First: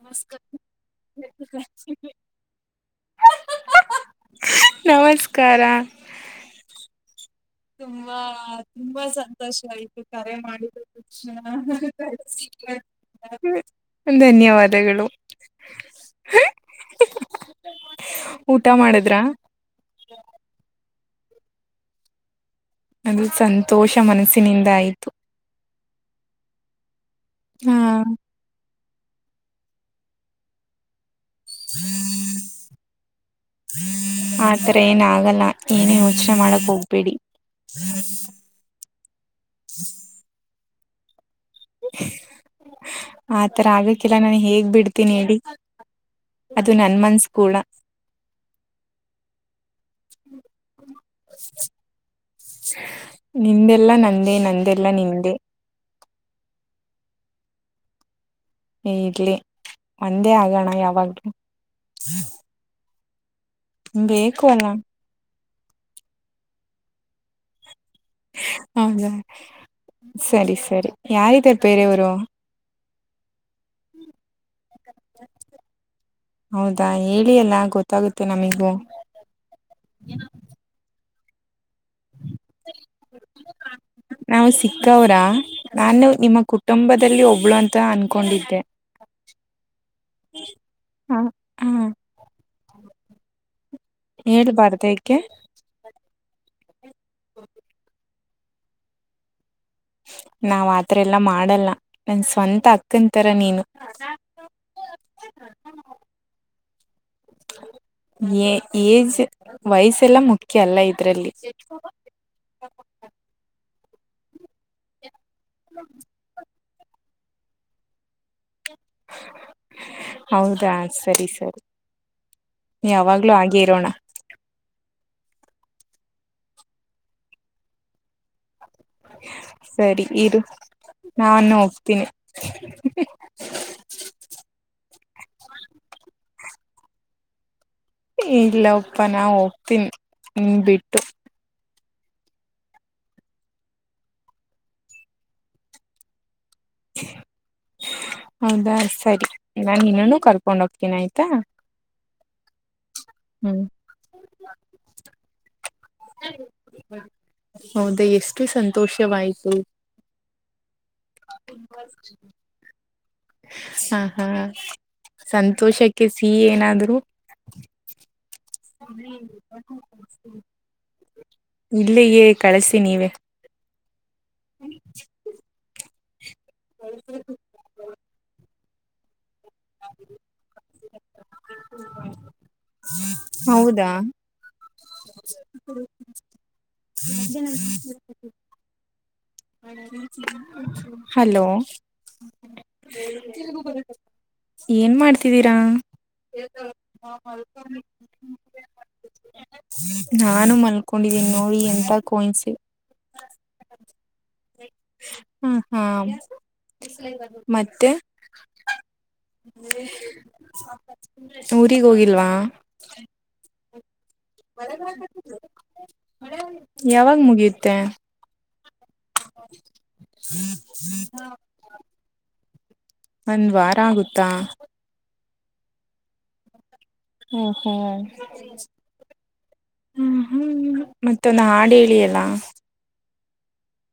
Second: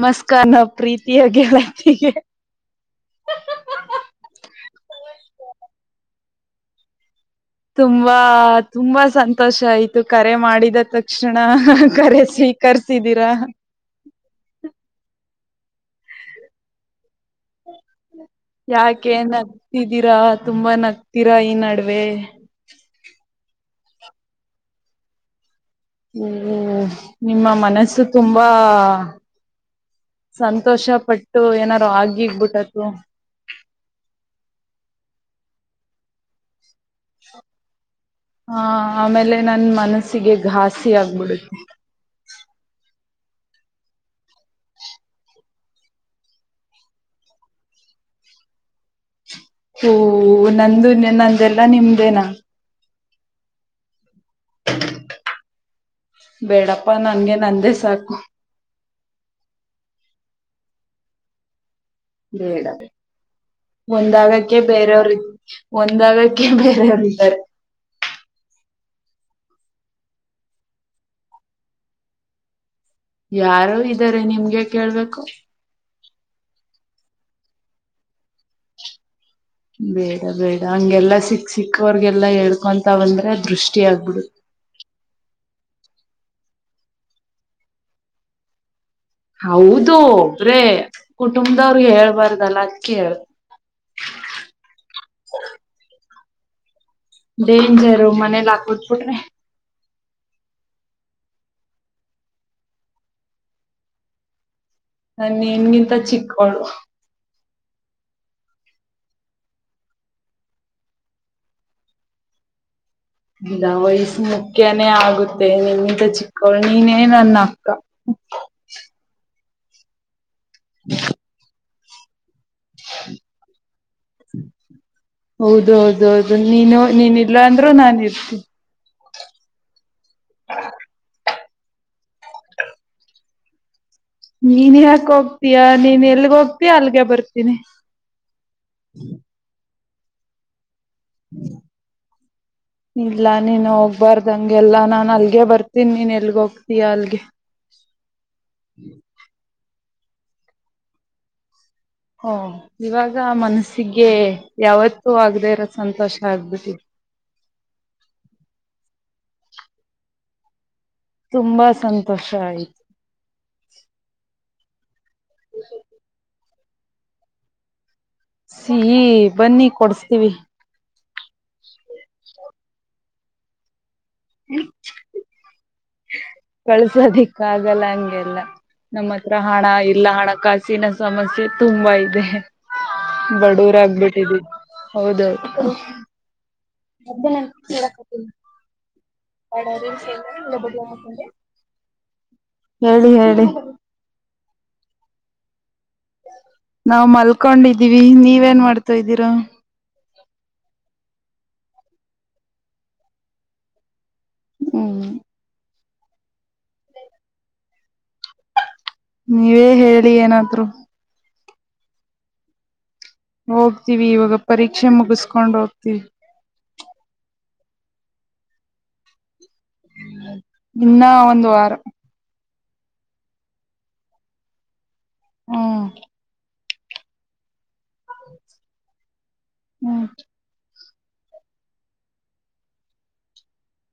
ನಮಸ್ಕಾರ ನ ಪ್ರೀತಿಯ ಗೆಳತಿಗೆ ಹ ನಮಸ್ಕಾರ ತುಂಬಾ ತುಂಬಾ ಸಂತೋಷ ಆಯ್ತು ಕರೆ ಮಾಡಿದ ತಕ್ಷಣ ಕರೆಸ ಧನ್ಯವಾದಗಳು ಊಟ ಯಾಕೆ ಮಾಡಿದ್ರ ನಗ್ತಿದ್ದೀರಾ ತುಂಬಾ ನ ತಿರಾ ಇ ನಡುವೆ ಅದು ಸಂತೋಷ ಮನಸ್ಸಿನಿಂದ ಆಯ್ತು ಹ ನಿಮ್ಮ ಹಾ ಮನಸ್ಸು ತುಂಬಾ ಸಂತೋಷ ಪಟ್ಟ ತು ಏನಾರು ಆಗ್ಗಿಗ್ಬಿಟ್ಟತು ಆತರ ಏನ ಆಗಲ್ಲ ಏನೇ ಯೋಚನೆ ಮಾಡಕ್ ಹೋಗುದು ಹಾ ಆಮೇಲೆ ನನ್ ಮನಸ್ಸಿಗೆ ಘಾಸಿ ಆಗ್ಬಿಡುತ್ತೆ ಹ ಆ ಆತರ ಆಗಕ್ಕಿಲ್ಲ ನಾನು ಹೇಗ್ ಬಿಡ್ತೀನಿ ಹೇಳಿ ಅದು ನನ್ಮನ್ಸ್ ಕೂಡ ಓ ನಂದು ನಂದೆಲ್ಲ ನಿಮ್ದೇನಾ ನಿಂದೆಲ್ಲ ನಂದೇ ನಂದೆಲ್ಲ ನಿಂದೆ ಬೇಡಪ್ಪಾ ನನ್ಗೆ ನಂದೇ ಸಾಕು ಇಡ್ಲಿ ಒಂದೇ ಆಗೋಣ ಯಾವಾಗ್ಲೂ ಬೇಡ ಬೇಕು ಒಂದಾಗಕ್ಕೆ ಅಲ್ಲ ಬೇರೆಯವ್ರ ಒಂದಾಗಕ್ಕೆ ಬೇರೆಯವ್ರ ಇದ್ದಾರೆ ಹೌದಾ ಸರಿ ಸರಿ ಯಾರ ಇದತಾರೆ ಪೇರೆವರು ಯಾರು ಇದ್ದಾರೆ ನಿಮ್ಗೆ ಕೇಳ್ಬೇಕು ಹೌದಾ ಹೇಳಿ ಅಲ್ಲ ಗೊತ್ತಾಗುತ್ತೆ ನಮಿಗೂ ಬೇಡ ಬೇಡ ಹಂಗೆಲ್ಲಾ ಸಿಕ್ಸ ಸಿಕ್ಕೋರ್ಗೆಲ್ಲಾ ಹೇಳ್ಕೊಂತ ಬಂದ್ರೆ ದೃಷ್ಟಿ ಆಗ್ಬಿಡು ನಾವು ಸಿಕ್ಕವ್ರಾ ನಾನು ನಿಮ್ಮ ಕುಟುಂಬದಲ್ಲಿ ಒಬ್ಳು ಅಂತ ಅನ್ಕೊಂಡಿದ್ದೆ ಹೌದು ಒಬ್ರೇ ಹ ಹ ಕುಟುಂಬದವರು ಹೇಳ್ಬಾರ್ದಲ್ಲ ಅದಕ್ಕೇಳ ಹೇಳ್ಬಾರ್ದು ಯಏಕೆ ಡೇಂಜರ್ ಮನೇಲಿ ಹಾಕದ್ಬುಟ್ರೆ ನಾವ್ ಆತ ಎಲ್ಲಾ ಮಾಡಲ್ಲ ನನ್ ಸ್ವಂತ ಅಕ್ಕಂತರ ನೀನು ನ ನಿನ್ಗಿಂತ ಚಿಕ್ಕಳು ಏಜ್ ವಯಸ್ಸ ಎಲ್ಲ ಮುಖ್ಯ ಅಲ್ಲ ಇದ್ರಲ್ಲಿ ಇಲ್ಲ ವಯಸ ಮುಖ್ಯನೇ ಆಗುತ್ತೆ ನಿಮಿಂತ ಚಿಕ್ಕವಳ್ಳಿ ನೀನೇ ನನ್ನ ಅಕ್ಕ ಹೌದಾ ಸರಿ ಸರಿ ಯಾವಾಗ್ಲೂ ಆಗೆ ಇರೋಣ ಹೌದ ಹೌದ ಹೌದು ನೀನು ನೀನ್ ಇಲ್ಲ ಅಂದ್ರರು ನಾನು ಇರ್ತೀನಿ ಸರಿ ಇರು ನಾನು ಹೋಗ್ತೀನಿ ನೀನ್ ಯಾಕ ಹೋಗ್ತೀಯಾ ನೀನ್ ಎಲ್ಗ ಹೋಗ್ತಯ ಅಲ್ಗೆ ಬರ್ತೀನಿ ಇಲ್ಲ ಒಪ್ಪ ನಾ ಹೋಗ್ತೀನಿ ನಿನ್ ಬಿಟ್ಟು ಹ್ಮ್ ಇಲ್ಲ ನೀನು ಹೋಗ್ಬಾರ್ದಂಗೆಲ್ಲಾ ನಾನ್ ಅಲ್ಗೆ ಬರ್ತೀನಿ ನೀನ್ ಎಲ್ಗೋಗ ಯಾರಿಗೆ ಹೌದಾ ಸರಿ ನಾನ್ ಇನ್ನನು ಕರ್ಕೊಂಡ ಹೋಗ್ತೀನಿ ಆಯ್ತಾ ಹಓ ಇವಾಗ ಹ್ಮ್ ಮನಸ್ಸಿಗೆ ಯಾವತ್ತೂ ಆಗದೆೇ ಇರತ್ತೆ ಹೌದ ಎಷ್ಟು ಸಂತೋಷವಾಯ್ತು ಹ ತುಂಬಾ ಸಂತೋಷ ಆಯ್ತು ಹ ಹಾ ಸಂತೋಷಕ್ಕೆ ಸಿಹ ಏನಾದರ ಸಹ ಬನ್ನಿ ಕೊಡ್ಸ್ತೀವಿ ಇಲ್ಲಯೇ ಕಳಸಿ ನೀವ ಹ್ಮ [unintelligible] ಕಳ್ಸೋದಿಕ್ಕ ಆಗಲ್ಲ ಹಂಗೆಲ್ಲ ನಮ್ಮ ಹತ್ರ ಹಣ ಇಲ್ಲ ಹಣಕಾಸಿನ ಸಮಸ್ಯೆ ತುಂಬಾ ಇದೆ ಬಡವರ ಹೌದಾ ಆಗ್ಬಿಟ್ಟಿದ ಹೌದೌದು ಮ ಹಲೋ ಹೇಳಿ ಹೇಳಿ ಏನ್ ಮಾಡ್ತಿದ್ದೀರಾ ನಾವವು್ ಮಲ್ಕೊಂಡಿದ್ದೀವಿ ನೀವ ನ್ ಮಾಡ್ತೋ ಇದ್ದೀರ ನಾನು ಮಲ್ಕೊಂಡಿದ್ದೀನಿ ನೋಡಿ ಎಂತ ಕಾಯಿನ್ಸ ಹ್ಮ ಹಾ ಮತ್ತೆ ನೀವೇ ಹೇಳಿ ಏನಾದ್ರು ಉಊರಿಗೋೋಗಲ್ವಾ ಹೋಗ್ತೀವಿ ಇವಾಗ ಪರೀಕ್ಷೆ ಮುಗಿಸ್ಕೊಂಡ್ ಹೋಗ್ತೀವಿ ಯಾವಾಗ ಮುಗಿ ತ್ತ ಇನ್ನ ಒಂದು ವಾರ ಒಂದ್ ವಾರ ಆಗುತ್ತಾ ಹ್ಮ ಹ್ಮ ಹಾ ಹ್ಮ್ ಹ್ಮ ಹ್ಮ ಮತ್ತೊಂದು ಹಾಡು ಹೇಳಿಯಲ್ಲ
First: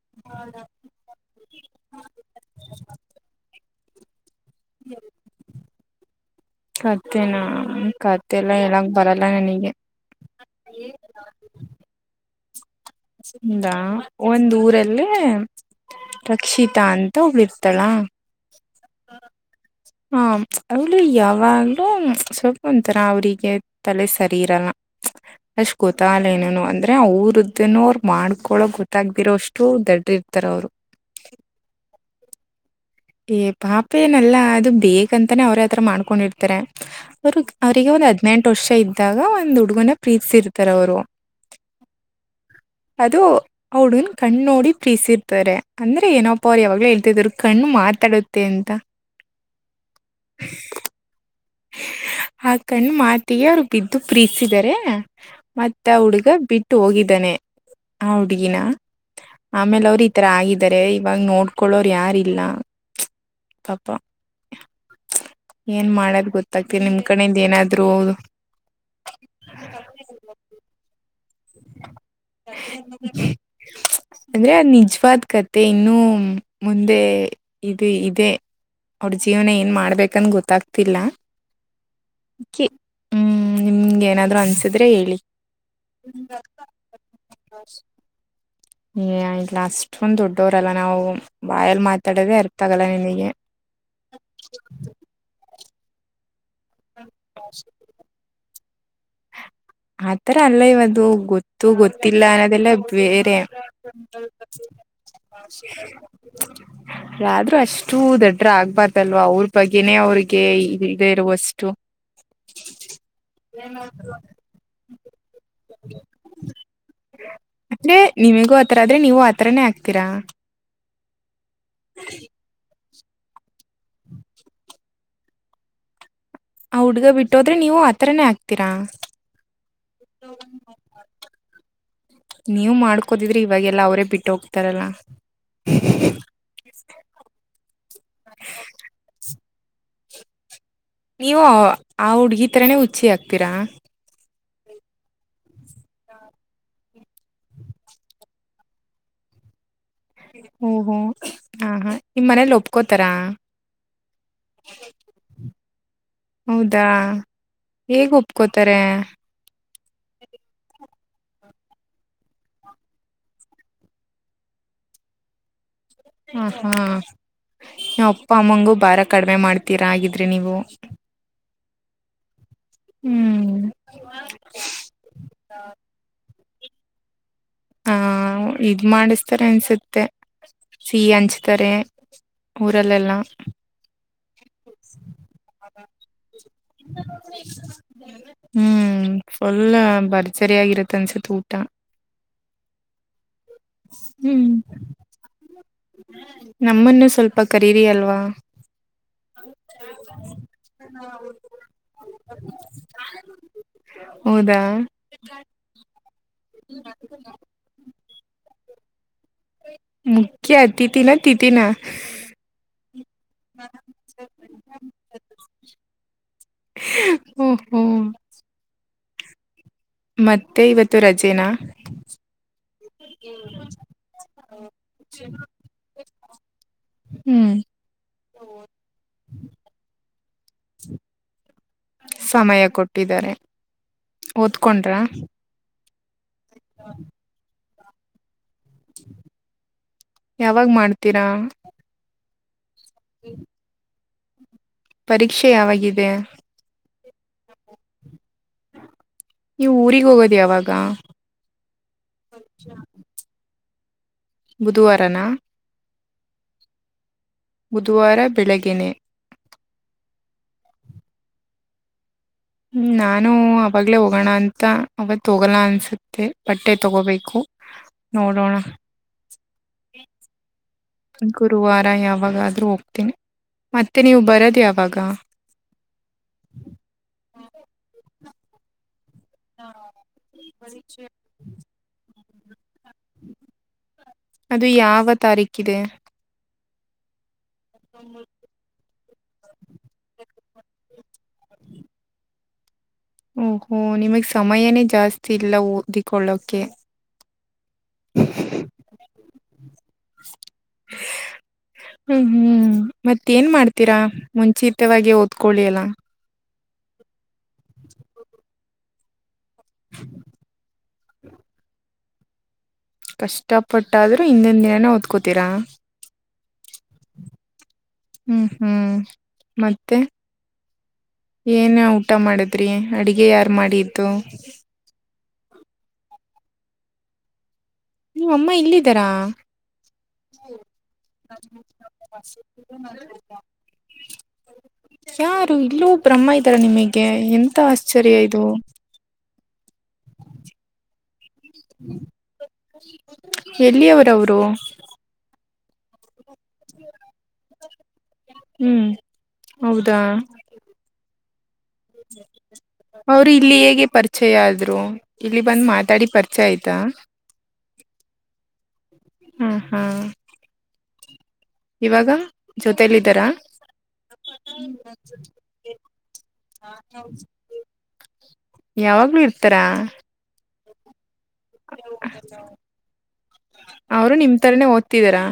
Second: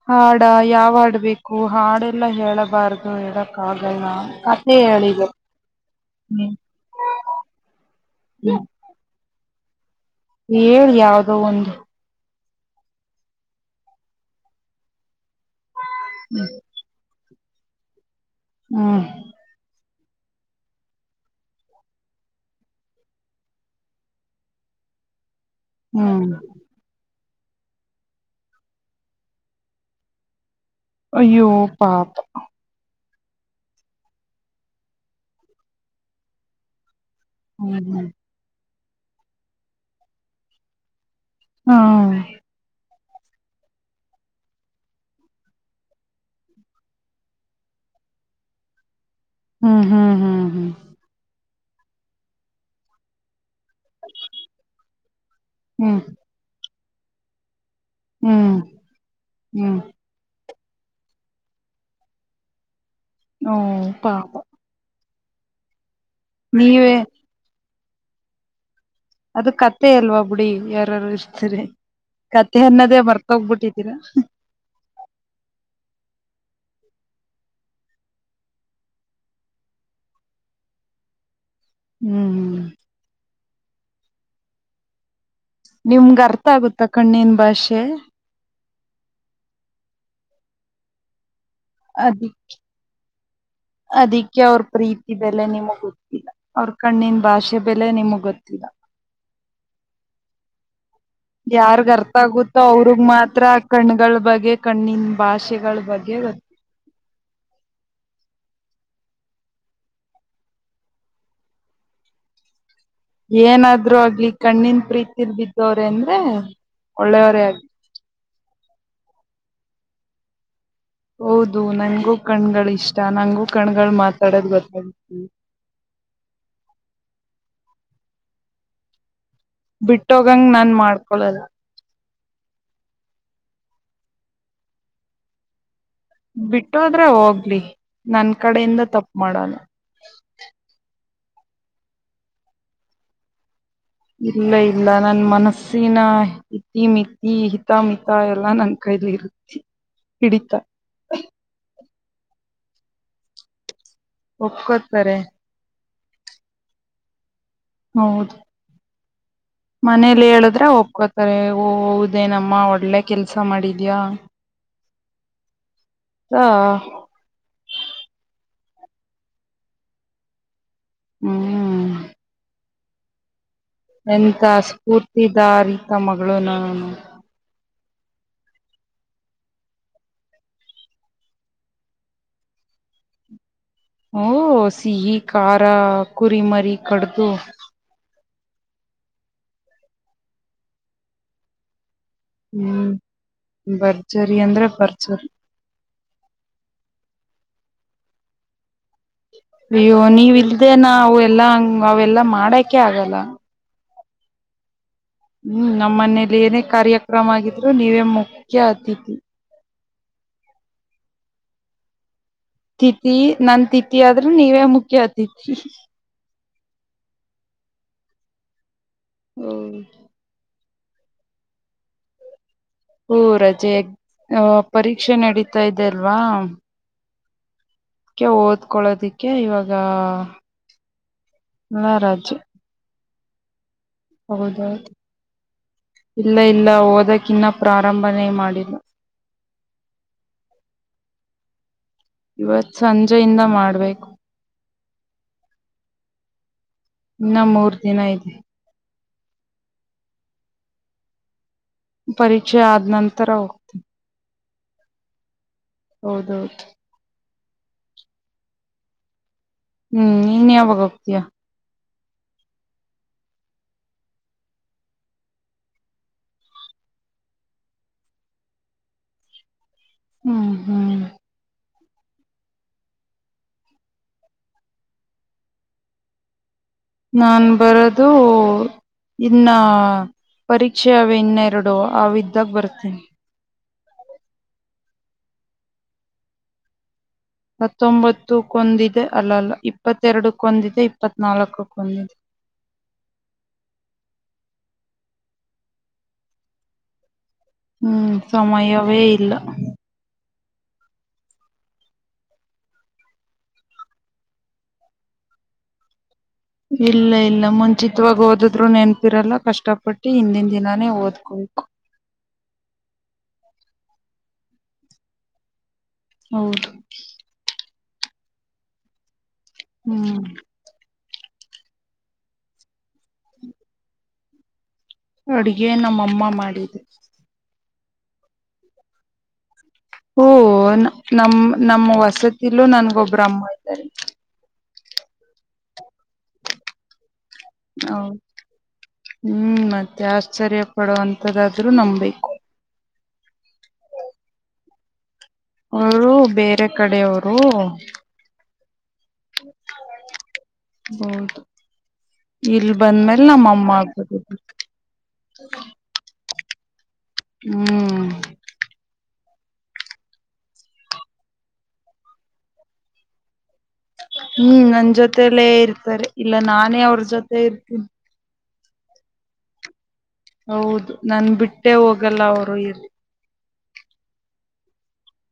ಹಾಡ ಯಾವ ಹಾಡ್ಬೇಕು ಹಾಡೆಲ್ಲಾ ಹೇಳಬಾರ್ದು ಹೇಳಕ್ ಆಗನಾ ನೀ ಹೇಳಿದ್ದ ಕತ್ತನಾ ಕತ್ತೆಲ್ಲ ಹ್ಮ್ ಹೇಳಕ್ ಬರಲ್ಲ ನನಗೆ ಹೇಳಿ ಯಾವ್ದೋ ಒಂದು ಒಂದ ಊರಲ್ಲೇ ರಕ್ಷಿತಾ ಅಂತ ಹಬ್ಳಿರ್ತ ಕಲಾ ಹ್ಮ ಹ ಅವ್ಳ ಯಾವಾಗ್ಲೂ ಸ್ವಲ್ಪ ಒಂಥರ ಅವ್ರಿಗೆ ತಲೆ ಸರಿ ಇರಲ್ಲ ಅಷ್ಟ್ ಗೊತ್ತ ಹ್ಮ್ ಅಲ್ಲ ಏನು ಅಂದ್ರೆ ಅವರುದ ಮನ ಅವ್ರು ಮಾಡ್ಕೊಳೋ ಗೊತ್ತಾಗದಿರೋ ಅಷ್ಟು ದೊಡ್ಡ ಇರ್ತಾರ ಅವ್ರು ಅಯ್ಯೋ ಪಾಪ ಏ ಪಾಪೇನಲ್ಲ ಅದು ಬೇಕಂತಾನೇ ಅವ್ರತ್ರ ಮಾಡ್ಕೊಂಡಿರ್ತಾರೆ ಅವರು ಅವರಿಗೆ ಹ್ಮ್ ಒಂದ್ ಹದ್ನೆೆಂಟು ವರ್ಷ ಇದ್ದಾಗ ಒಂದ್ ಹುಡುಗನ ಪ್ರೀತಿಸಿರ್ತಾರ ಅವ್ರು ಹಾ ಅದು ಅವಡ ಕಣ್ಣ್ ನೋಡಿ ಪೀಸರ್ತಾರೆ ಅಂದ್ರೆ ಏನಪ್ಪ ಅವರು ಯಾವಾಗ್ಲೇ ಹೇಳ್ತಿದರು ಕಣ್ಣು ಮಾಾರ್ ಮಾತಾಡುತ್ತೆ ಅಂತ ಹ್ಮ್ ಹ್ಮ್ ಹ್ಮ್ ಹ್ಮ್ ಹಾಕಂಡ ಮಾತಿಗೆ ಅವರು ಬಿದ್ದು ಪ್ರೀಸಿದಿದ್ದಾರೆ ಮತ್ತ ಹ್ಮ್ ಹುಡ್ಗ ಬಿಟ್ಟು ಹೋಗಿದ್ದಾನೆ ಹ ಹ್ಮ್ ಹ್ಮ್ ಹುಡ್ಗಿನ ಹ್ಮ್ ಹ್ಮ್ ಆಮೇಲ್ ಅವ್ರ ಈತರ ಆಗಿದ್ದಾರೆ ಇವಾಗ ನೋಡ್ಕೊಳೋರು ಯಾರಿಲ್ಲ ಓ ಪಾಪ ಪಾಪಾ ಏನ್ ಮಾಡದ್ ಗೊತ್ತಾಗ್ತಿ ನಿಮ್ ಕಡಿಂದ ಏನಾದ್ರು ಅದು ಕತೆೆ ಅಲ್ವಾ ಬಿುಡಿ ಯಾರಾರು ಇಷ್ಟ ಮರ್ತೋಗ್ಬಿಟ್ಟಿದ್ದೀರಾ ಅಂದ್ರೆ ಆ ನಿಜ್ವಾದ್ ಕತೆೆ ಇನ್ನುೂ ಮುಂದೆ ಇದು ಇದೆ ಅವ್ರ ಜೀವನ ಏನ್ ಮಾಡ್ಬೇಕನ್ ಗೊತ್ತಾಗ್ತಿಲ್ಲ ಹ್ಮ್ ಕಿ ಹ್ಮ್ ನಿಮ್ಗೆ ಏನಾದ್ರು ಅನ್ಸಿದ್ರೆ ಹೇಳಿ ನಿಮ್ಗ ಅರ್ಥ ಆಗುತ್ತ ಕಣ್ಣನ್ ಭಾಷೆ. ಏ ಆಯ್ಲ ಅಷ್ಟೊಂದ್ ದೊಡ್ಡವ್ರಲ್ಲ ನಾವು. ಬಾಯಲ್ಲಿ ಮಾತಾಡೋದೇ ಅದಿಕ್ ಅರ್ಥ ಆಗಲ್ಲ ನಿನಗೆ ಅದಿಕ್ಕೆ ಅವ್ರ ಪ್ರೀತಿ ಬೆಲೆ ನಿಮಗ್. ಗೊತ್ತಿಲ್ಲ ಅವ್ರ ಕಣ್ಣಿನ ಭಾಷೆ ಬೆಲೆ ನಿಮಗ್ ಗೊತ್ತಿಲ್ಲ. ಆತರ ಅಲ್ಲ ಇವತ್ತು ಯಾರ್ಗ್ ಅರ್ಥ ಆಗುತ್ತೋ ಅವ್ರಗ್ ಬೇರೆ ಮಾತ್ರ ಕಣ್ಗಳ ಬಗ್ಗೆ ಕಣ್ಣಿನ ಭಾಷೆಗಳ ಬಗ್ಗೆ ಲಾಗ ಯ್ರೂ ಅಷ್ಟು ದೊಡ್ಡ್ರ ಆಗ್ಬಾರ್ದಲ್ವಾ ಅವ್ರ ಬಗ್ಗೆನೇ ಅವ್ರಿಗೆ ಇದ ಇರುವಷ್ಟು ಏನಾದ್ರು ಆಗ್ಲಿಕ್ಕೆ ಕಣ್ಣನ್ ಪ್ರೀತಿರ್ ಬಿದ್ದವ್ರೇ ಅಂದ್ರೆ ಒಳ್ಳೆಯವರೇ ಆಗ ಅಂದ್ರೆ ನಿಮಗೂ ಆತರ ಆದ್ರೆ ನೀವು ಆತರಾನೇ ಆಕ್ತೀರಾ ಹೌದು ನಂಗಗೂ ಕಣ್ಗಳು ಇಷ್ಟ ನಾನ್ಂಗು ಕಣ್ಗಳು ಮಾತಾಡೋದು ಗೊತ್ತಾಗ ಆ ಹುಡ್ಗ ಬಿಟ್ಟೋದ್ರೆ ನೀವು ಆತರನೇ ಹಾಕ್ತೀರಾ ಬಿಟ್ಟ ಹೋಗಹಂಗ ನಾನ್ ಮಾಡ್ಕೊಳಲ್ಲ. ನೀವ್ ಮಾಡ್ಕೋದಿದ್ರಿ ಇವಾಗೆಲ್ಲಾ ಅವರೇ ಬಿಟ್ಟ ಹೋಗ್ತಾರಲ್ಲ. ಬಿಟ್ಟೋದ್ರೆ ಹೋಗ್ಲಿ ನನ್ ಕಡೆಯಿಂದ ತಪ್ಪ ಮಾಡಲ್ಲ ನೀವು ಆ ಹುಡ್ಗಿ ತರನೇ ಹುಚ್ಚಿ ಆಗ್ತೀರಾ. ಇಲ್ಲ ಇಲ್ಲ ನನ್ ಮನಸ್ಸಿನ ಇತಿ ಮಿತಿ ಹಿತ ಮಿತ ಎಲ್ಲಾ ನನ್ ಕೈಲಿ. [inaudible] ಓಹೋ ಹಾ ಹಾ ನಿಮ್ಮ್ ಮನೇಲಿ ಒಪ್ಕೋತಾರಾ. ಒಪ್ಕೊತಾರೆ. ಹೌದಾ ಹೇಗ್ ಹೌದು ಒಪ್ಕೋತಾರೆ. ಮನೇಲಿ ಹೇಳುದ್ರೆ ಒಪ್ಕೋತಾರೆ ಓಹ್ ಹೌದ ಏನ್ ಅಮ್ಮ ಒಳ್ಳೆ ಕೆಲ್ಸ ಮಾಡಿದ್ದೀಯಾ. ಹ ಹಾ ನಿಮ್ ಅಪ್ಪ ಅಮ್ಮಂಗೂ ಬಾರ ಕಡಿಮೆ ಮಾಡ್ತೀರಾ ಹಾಗಗಿದ್ರೆ ನೀವು. ಹ್ಮ್. ಹ್ಮ್. ಎಂತ ಸ್ಫೂರ್ತಿದಾರ ಅಂತ ಮಗಳು ನಾನು. ಹಾ ಇದ್ ಮಾಡಿಸತಾರೆ ಅನ್ಸುತ್ತೆ. ಸಿಹಿ ಹಂಚ್ತಾರೆ ಊರಲ್ ಎಲ್ಲಾ. ಓ ಸಿಹಿ ಖಾರ ಕುರಿ ಮರಿ ಕಡ್ದು. ಹ್ಮ್ ಫುಲ್ ಭರ್ಜರಿ ಆಾಗಿರತ್ತ ಅನ್ಸತ್ ಊಟ. ಹ್ಮ್ ಭರ್ಜರಿ ಹ್ಮ್ ಅಂದ್ರೆ ಭರ್ಜರಿ. ನಮ್ಮನ್ನು ಸ್ವಲ್ಪ ಕರೀರಿ ಅಲ್ವಾ. ಅಯ್ಯೋ ನೀವ ಇಲ್ದೆೇನಾ ಅವ ಎಲ್ಲಾ ಹಂಗ ಅವೆಲ್ಲಾ ಮಾಡಕೆ ಆಗಲ್ಲ. ಹೌದಾ. ಹ್ಮ್ ನಮ್ಮ ಮನೇಲಿ ಏನೇ ಕಾರ್ಯಕ್ರಮ ಆಗಿದ್ರು ನೀವೇ ಮುಖ್ಯ ಅತಿಥಿ. ಮುಖ್ಯ ಅತಿಥಿನ ತಿಥಿನ. ತಿಥಿ ನನ್ ತಿಥಿ ಆದ್ರೆ ನೀವೇ ಮುಖ್ಯ ಅತಿಥಿ. ಹ್ಮ್ ಹ್ಮ್. ಓಹ್. ಮತ್ತೆ ಇವತ್ತು ರಜೆನಾ. ಹೂ ರಜೆ ಅ ಪರೀಕ್ಷೆ ನಡೀತಾ ಇದೆ ಅಲ್ವಾ. ಹ್ಮ್. ಕ್ಕೆ ಓದಿಕೊಳ್ಳುವುದಕ್ಕೆ ಇವಾಗ. ಎಲ್ಲ ರಜೆ ಸಮಯ ಕೊಟ್ಟಿದ್ದಾರೆ. ಹೌದೌದು ಓದ್ಕೊಂಡ್ರ. ಇಲ್ಲ ಇಲ್ಲ ಓದಕ ಇನ್ನ ಪ್ರಾರಂಭನೇ ಮಾಡಿಲ್ಲ. ಯಾವಾಗ್ ಮಾಡ್ತೀರಾ. ಇವತ್ ಸಂಜೆಯಿಂದ ಮಾಡ್ಬೇಕು. ಪರೀಕ್ಷೆ ಯಾವಾಗಿದೆ. ಇನ್ನ ಮೂರ್ ದಿನ ಇದೆ ನೀವು ಊರಿಗೆ ಹೋಗೋದ ಯಾವಾಗ ಪರೀಕ್ಷೆ ಆದ ನಂತರ ಹೋಗ್ತೀನಿ ಬುಧವಾರನ ಹೌದ ಹೌದು. ಬುಧವಾರ ಬೆಳಗೆ ನೆ. ಹ್ಮ್ ನೀನ್ ಯಾವಾಗ ಹೋಗ್ತಯಾ. ಹ್ಮ್ ನಾನು ಅವಾಗ್ಲೇ ಹೋಗೋಣ ಅಂತ ಅವತ ಹೋಗಲ್ಲ ಅನ್ಸುತ್ತೆ ಬಟ್ಟೆ ತಗೋಬೇಕು. ನೋಡೋಣ. ಹ್ಮ್ ಹ್ಮ್ ಗುರುವಾರ. [unintelligible] ಯಾವಾಗಾದ್ರೂ ಹೋಗ್ತನಿ ಮತ್ತೆ ನೀವು ಬರದ ಯಾವಾಗ. ನಾನ ಬರೋದು. ಇನ್ನ ಪರೀಕ್ಷೆಾವೇ ಇನ್ನೆರಡು ಅವ ಈದ್ಗಾ ಬರ್ತೀನಿ. ಅದು ಯಾವ ತಾರೀಕಿದೆ. ಹತ್ತೊಂಬತ್ತು ಕೊಂದದಿ. ಅಲ್ಲ ಅಲ್ಲ ಇಪ್ಪತ್ತೆರಡು ಕೊಂದಿದೆ ಇಪ್ಪತ್ ನಾಲ್ಕು ಕೊಂದಿದೆ ಓಹೋ ನಿಮಗ್ ಸಮಯನೇ ಜಾಸ್ತಿ ಇಲ್ಲ ಓದಿಕೊಳ್ಳೋಕೆ. ಹ್ಮ್ ಸಮಯವೇ ಇಲ್ಲ ಹ್ಮ್ ಹ್ಮ್ ಮತ್ತೇಏನ್ ಮಾಡ್ತೀರಾ ಮುಂಚಿತವಾಗಿ ಓದ್ಕೊಳಿ ಎಲ್ಲ ಇಲ್ಲ ಇಲ್ಲ ಮುಂಚತ್ವವಾಗಿ ಓದಿದ್ರು ನೆನ್ಪಿರಲ್ಲ ಕಷ್ಟಪಟ್ಟು ಹಿಂದಿನ ದಿನಾನೇ ಓದ ಹ ಕಷ್ಟ ಪಟ್ಟಾದ್ರರು ಹಿಂದಿನ ದಿನಾನೇ ಓದ್ಕೋತೀರಾ ಹೌದು. ಹ್ಮ್ ಹ್ಮ್ ಹ್ಮ್ ಏನ್ ಊಟ ಮಾಡದ್ರಿ ಅಡಗೆ ಯಾರ್ ಮಾಡಿದ್ದು ಅಡುಗೆ ನಮ್ಮಮ್ಮ ಮಾಡಿದ್ದೆ ನೀವ ಅಮ್ಮ ಇಲ್ಲಿದ್ದರಾ. ಓ ನಮ ನಮ್ಮ ವಸತಿಲ್ಲೂ ನನ್ಗೊಬ್ಬ್ರ ಅಮ್ಮ ಇದ್ದಾರೆ. ಯಾರು ಇಲ್ಲೂ ಒಬ್ಬರ ಅಮ್ಮ ಇದಾರ ನಿಮಗೆ ಎಂತ ಹೌದು ಆಶ್ಚರ್ಯ ಇದು ಹ್ಮ್ ಮತ್ತೆ ಆಶ್ಚರ್ಯ ಪಡುವಂತ ಹದಾದ್ರೂ ನಂಬಬೇಕು ಎಲ್ಲಿಯವರವರು ಅವರು ಬೇರೆ ಕಡೆ ಅವರು. ಹ್ಮ್ ಹೌದಾ ಬೌದು ಅವರು ಇಲ್ಲಿ ಅಮ್ಮ ಹೇಗೆ ಆಗ್ಬದು ಪರಿಚಯ ಆದ್ರು ಇಲ್ಲಿ ಬಂದ್ ಮಾತಾಡಿ ಪರಿ ಚಾ ಆಯ್ತಾ ಹ್ಮ್ ಹಾ ಹಾ ಇವಾಗ ಜೊತೆಯಲ್ಲಿ ಇದ್ದಾರಾ ಹ್ಮ್ ನನ್ ಜೊತಲ್ಲೇ ಇರ್ತಾರೆ ಇಲ್ಲ ನಾನೇ ಅವ್ರ್ ಜೊತೆ ಇರ್ತೀನಿ ಯಾವಾಗ್ಲೂ ಇರ್ತಾರಾ ಹೌದು ನನ್ ಬಿಟ್ಟೆ ಹೋಗಲ್ಲ ಅವರು ಎಲ್ಲಿ ಅವರು ನಿಮ್ ತರನೇ ಓದ್ತಿದೀರಾ